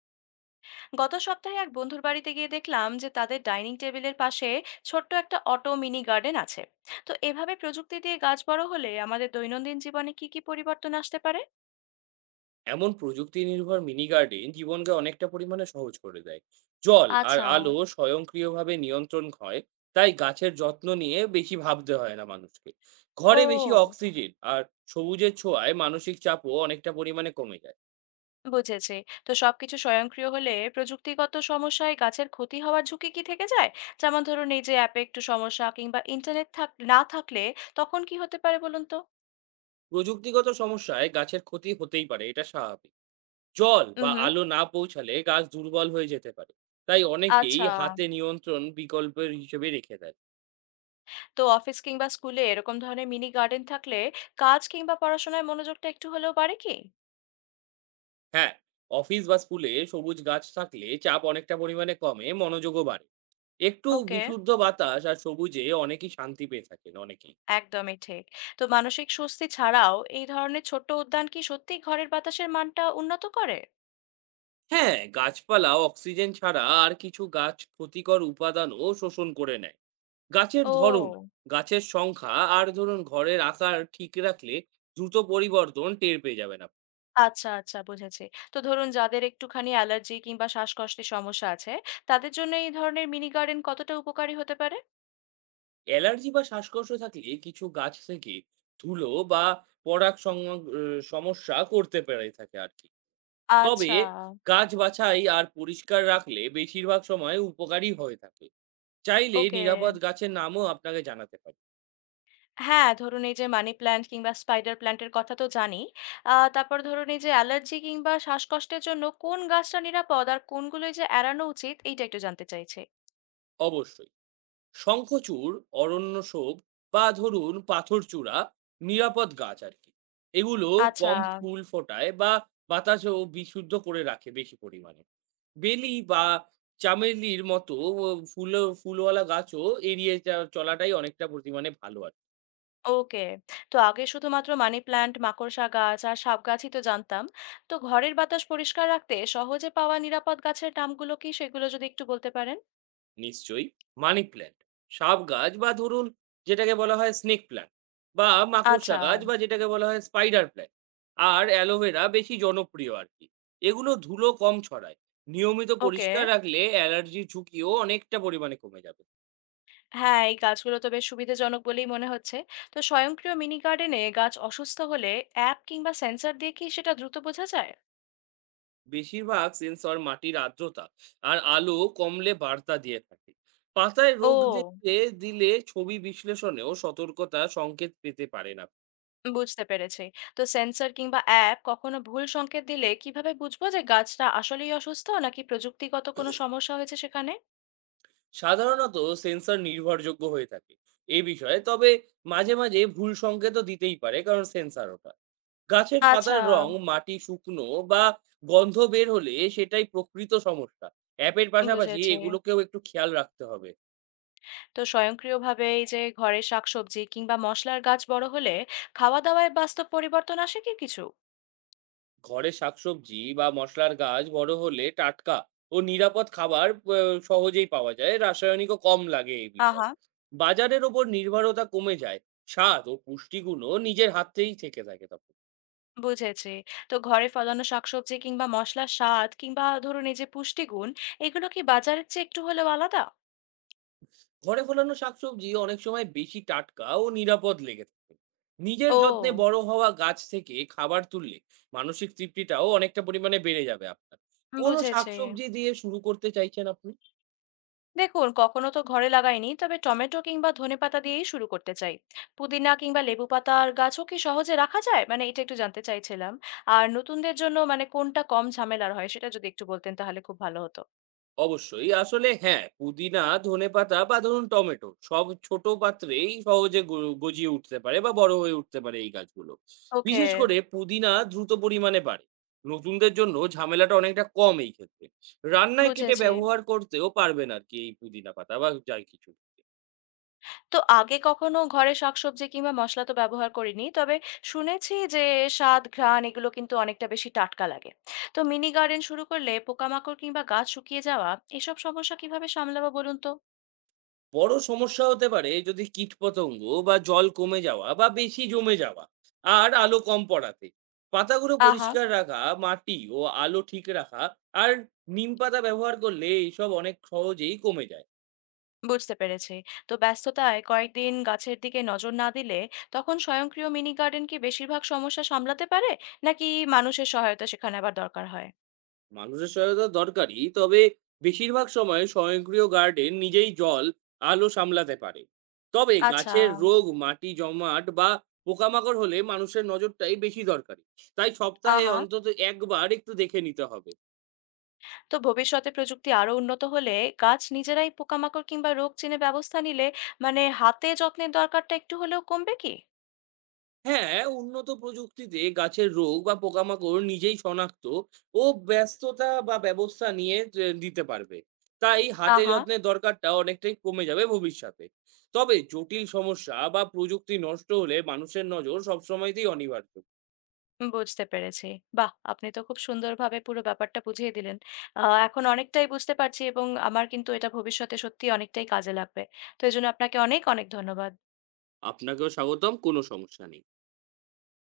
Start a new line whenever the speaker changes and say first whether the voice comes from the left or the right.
left: গত সপ্তাহে এক বন্ধুর বাড়িতে গিয়ে দেখলাম যে তাদের ডাইনিং টেবিলের পাশে ছোট্ট একটা অটো মিনি গার্ডেন আছে। তো এভাবে প্রযুক্তি দিয়ে গাছ বড় হলে আমাদের দৈনন্দিন জীবনে কি কি পরিবর্তন আসতে পারে?
right: এমন প্রযুক্তি নির্ভর মিনি গার্ডেন জীবনকে অনেকটা পরিমাণে সহজ করে দেয়। জল আর
left: আচ্ছা।
right: আলো স্বয়ংক্রিয়ভাবে নিয়ন্ত্রণ হয়। তাই গাছের যত্ন নিয়ে বেশি ভাবতে হয় না মানুষকে। ঘরে বেশি
left: ও।
right: অক্সিজেন আর সবুজের ছোঁয়ায় মানসিক চাপও অনেকটা পরিমাণে কমে যায়।
left: বুঝেছি। তো সবকিছু স্বয়ংক্রিয় হলে প্রযুক্তিগত সমস্যায় গাছের ক্ষতি হওয়ার ঝুঁকি কি থেকে যায়? যেমন ধরুন এই যে অ্যাপে একটু সমস্যা কিংবা ইন্টারনেট থাক না থাকলে তখন কি হতে পারে বলুন তো?
right: প্রযুক্তিগত সমস্যায় গাছের ক্ষতি হতেই পারে, এটা স্বাভাবিক। জল
left: হুম
right: বা
left: হুম।
right: আলো না পৌঁছালে গাছ দুর্বল হয়ে যেতে পারে। তাই অনেকেই
left: আচ্ছা।
right: হাতে নিয়ন্ত্রণ বিকল্পের হিসেবে রেখে দেয়।
left: তো অফিস কিংবা স্কুলে এরকম ধরনের মিনি গার্ডেন থাকলে কাজ কিংবা পড়াশোনায় মনোযোগটা একটু হলেও বাড়ে কি?
right: হ্যাঁ, অফিস বা স্কুলে সবুজ গাছ থাকলে চাপ অনেকটা পরিমাণে কমে, মনোযোগও বাড়ে। একটু
left: ওকে,
right: বিশুদ্ধ বাতাস আর সবুজে অনেকেই শান্তি পেয়ে থাকেন অনেকেই।
left: একদমই ঠিক। তো মানসিক স্বস্তি ছাড়াও এই ধরনের ছোট্ট উদ্যান কি সত্যি ঘরের বাতাসের মানটা উন্নত করে?
right: হ্যাঁ, গাছপালা অক্সিজেন ছাড়া আর কিছু গাছ ক্ষতিকর উপাদানও শোষণ করে নেয়। গাছের ধরন,
left: ও,
right: গাছের সংখ্যা আর ধরুন ঘরের আকার ঠিক রাখলে দ্রুত পরিবর্তন টের পেয়ে যাবেন আপনি।
left: আচ্ছা আচ্ছা, বুঝেছি। তো ধরুন যাদের একটুখানি অ্যালার্জি কিংবা শ্বাসকষ্টের সমস্যা আছে, তাদের জন্য এই ধরনের মিনি গার্ডেন কতটা উপকারী হতে পারে?
right: অ্যালার্জি বা শ্বাসকষ্ট থাকলে কিছু গাছ থেকে ধুলো বা পরাগ সমস্যা করতে পেরে থাকে আর কি। তবে
left: আচ্ছা।
right: গাছ বাছাই আর পরিষ্কার রাখলে বেশিরভাগ সময় উপকারী হয়ে থাকে। চাইলে
left: ওকে।
right: নিরাপদ গাছের নামও আপনাকে জানাতে পারি।
left: হ্যাঁ, ধরুন এই যে মানি প্ল্যান্ট কিংবা স্পাইডার প্ল্যান্ট এর কথা তো জানি। আ, তারপর ধরুন এই যে অ্যালার্জি কিংবা শ্বাসকষ্টের জন্য কোন গাছটা নিরাপদ আর কোনগুলো এই যে এড়ানো উচিত, এইটা একটু জানতে চাইছি।
right: অবশ্যই, শঙ্খচূড়, অরণ্য শোভ বা ধরুন পাথরচূড়া নিরাপদ গাছ আর কি। এগুলো
left: আচ্ছা।
right: কম ফুল ফোটায় বা বাতাসও বিশুদ্ধ করে রাখে বেশি পরিমাণে। বেলি বা চামেলির মতো ফুল, ফুলওয়ালা গাছও এড়িয়ে চলাটাই অনেকটা পরিমাণে ভালো আর কি।
left: ওকে। তো আগে শুধুমাত্র মানি প্ল্যান্ট, মাকড়সা গাছ আর সাব গাছই তো জানতাম। তো ঘরের বাতাস পরিষ্কার রাখতে সহজে পাওয়া নিরাপদ গাছের নামগুলো কি, সেগুলো যদি একটু বলতে পারেন?
right: নিশ্চয়ই, মানি প্ল্যান্ট, সাব গাছ বা ধরুন যেটাকে বলা হয় স্নেক প্ল্যান্ট, বা মাকড়সা
left: আচ্ছা।
right: গাছ বা যেটাকে বলা হয় স্পাইডার প্ল্যান্ট আর অ্যালোভেরা বেশি জনপ্রিয় আর কি। এগুলো ধুলো কম ছড়ায়, নিয়মিত
left: ওকে।
right: পরিষ্কার রাখলে অ্যালার্জির ঝুঁকিও অনেকটা পরিমাণে কমে যাবে।
left: হ্যাঁ, এই গাছগুলো তো বেশ সুবিধাজনক বলেই মনে হচ্ছে। তো স্বয়ংক্রিয় মিনি গার্ডেনে গাছ অসুস্থ হলে অ্যাপ কিংবা সেন্সর দিয়ে কি সেটা দ্রুত বোঝা যায়?
right: বেশিরভাগ সেন্সর মাটির আর্দ্রতা আর আলো কমলে বার্তা দিয়ে থাকে। পাতায় রোগ
left: ও!
right: দেখতে দিলে ছবি বিশ্লেষণেও সতর্কতা সংকেত পেতে পারেন আপনি।
left: বুঝতে পেরেছি। তো সেন্সর কিংবা অ্যাপ কখনো ভুল সংকেত দিলে কিভাবে বুঝবো যে গাছটা আসলেই অসুস্থ নাকি প্রযুক্তিগত কোনো সমস্যা হয়েছে সেখানে?
right: সাধারণত সেন্সর নির্ভরযোগ্য হয়ে থাকে এই বিষয়ে, তবে মাঝে মাঝে ভুল সংকেতও দিতেই পারে কারণ সেন্সর ওটা। গাছের
left: আচ্ছা,
right: পাতার রং, মাটি শুকনো বা গন্ধ বের হলে সেটাই প্রকৃত সমস্যা। অ্যাপের পাশাপাশি
left: বুঝেছি।
right: এগুলোকেও একটু খেয়াল রাখতে হবে।
left: তো স্বয়ংক্রিয়ভাবে এই যে ঘরে শাকসবজি কিংবা মশলার গাছ বড় হলে খাওয়া-দাওয়ায় বাস্তব পরিবর্তন আসে কি কিছু?
right: ঘরে শাকসবজি বা মশলার গাছ বড় হলে টাটকা ও নিরাপদ খাবার সহজেই পাওয়া যায়, রাসায়নিকও কম লাগে এই বিষয়ে।
left: আহা!
right: বাজারের ওপর নির্ভরতা কমে যায়, স্বাদ ও পুষ্টিগুণও নিজের হাতেই থেকে থাকে তখন।
left: বুঝেছি। তো ঘরে ফলানো শাকসবজি কিংবা মসলার স্বাদ কিংবা ধরুন এই যে পুষ্টিগুণ, এগুলো কি বাজারের চেয়ে একটু হলেও আলাদা?
right: ঘরে ফলানো শাকসবজি অনেক সময় বেশি টাটকা ও নিরাপদ লেগে থাকে। নিজের যত্নে
left: ও!
right: বড় হওয়া গাছ থেকে খাবার তুললে মানসিক তৃপ্তিটাও অনেকটা পরিমাণে বেড়ে যাবে আপনার। কোন
left: বুঝেছি।
right: শাকসবজি দিয়ে শুরু করতে চাইছেন আপনি?
left: দেখুন কখনো তো ঘরে লাগাইনি। তবে টমেটো কিংবা ধনেপাতা দিয়েই শুরু করতে চাই। পুদিনা কিংবা লেবু পাতার গাছও কি সহজে রাখা যায়? মানে এটা একটু জানতে চাইছিলাম। আর নতুনদের জন্য মানে কোনটা কম ঝামেলার হয়, সেটা যদি একটু বলতেন তাহলে খুব ভালো হতো।
right: অবশ্যই। আসলে হ্যাঁ, পুদিনা, ধনেপাতা বা ধরুন টমেটো সব ছোট পাত্রেই সহজে গজিয়ে উঠতে পারে বা বড় হয়ে উঠতে পারে এই গাছগুলো।
left: ওকে,
right: বিশেষ করে পুদিনা দ্রুত পরিমাণে বাড়ে। নতুনদের জন্য ঝামেলাটা অনেকটা কম এই ক্ষেত্রে। রান্নায় কেটে
left: বুঝেছি।
right: ব্যবহার করতেও পারবেন আরকি এই পুদিনা পাতা বা যাই কিছু।
left: তো আগে কখনো ঘরে শাকসবজি কিংবা মসলা তো ব্যবহার করিনি। তবে শুনেছি যে স্বাদ, ঘ্রাণ এগুলো কিন্তু অনেকটা বেশি টাটকা লাগে। তো মিনি গার্ডেন শুরু করলে পোকামাকড় কিংবা গাছ শুকিয়ে যাওয়া, এসব সমস্যা কিভাবে সামলাবো বলুন তো?
right: বড় সমস্যা হতে পারে যদি কীটপতঙ্গ বা জল কমে যাওয়া বা বেশি জমে যাওয়া আর আলো কম পড়াতে। পাতাগুলো
left: আহা!
right: পরিষ্কার রাখা, মাটি ও আলো ঠিক রাখা আর নিম পাতা ব্যবহার করলে এইসব অনেক সহজেই কমে যায়।
left: বুঝতে পেরেছি। তো ব্যস্ততায় কয়েকদিন গাছের দিকে নজর না দিলে তখন স্বয়ংক্রিয় মিনি গার্ডেন কি বেশিরভাগ সমস্যা সামলাতে পারে? নাকি মানুষের সহায়তা সেখানে আবার দরকার হয়?
right: মানুষের সহায়তা দরকারি, তবে বেশিরভাগ সময় স্বয়ংক্রিয় গার্ডেন নিজেই জল, আলো সামলাতে পারে। তবে
left: আচ্ছা,
right: গাছের রোগ, মাটি জমাট বা পোকামাকড় হলে মানুষের নজরটাই বেশি দরকারি। তাই সপ্তাহে
left: আহা!
right: অন্তত একবার একটু দেখে নিতে হবে।
left: তো ভবিষ্যতে প্রযুক্তি আরো উন্নত হলে গাছ নিজেরাই পোকামাকড় কিংবা রোগ চিনে ব্যবস্থা নিলে মানে হাতে যত্নের দরকারটা একটু হলেও কমবে কি?
right: হ্যাঁ, উন্নত প্রযুক্তিতে গাছের রোগ বা পোকামাকড় নিজেই শনাক্ত ও ব্যস্ততা বা ব্যবস্থা নিয়ে যে দিতে পারবে। তাই হাতে
left: আহা,
right: যত্নের দরকারটা অনেকটাই কমে যাবে ভবিষ্যতে। তবে জটিল সমস্যা বা প্রযুক্তি নষ্ট হলে মানুষের নজর সবসময়তেই অনিবার্য।
left: বুঝতে পেরেছি। বাহ, আপনি তো খুব সুন্দরভাবে পুরো ব্যাপারটা বুঝিয়ে দিলেন। এখন অনেকটাই বুঝতে পারছি, এবং আমার কিন্তু এটা ভবিষ্যতে সত্যি অনেকটাই কাজে লাগবে। তো এই জন্য আপনাকে অনেক অনেক ধন্যবাদ।
right: আপনাকেও স্বাগতম, কোনো সমস্যা নেই।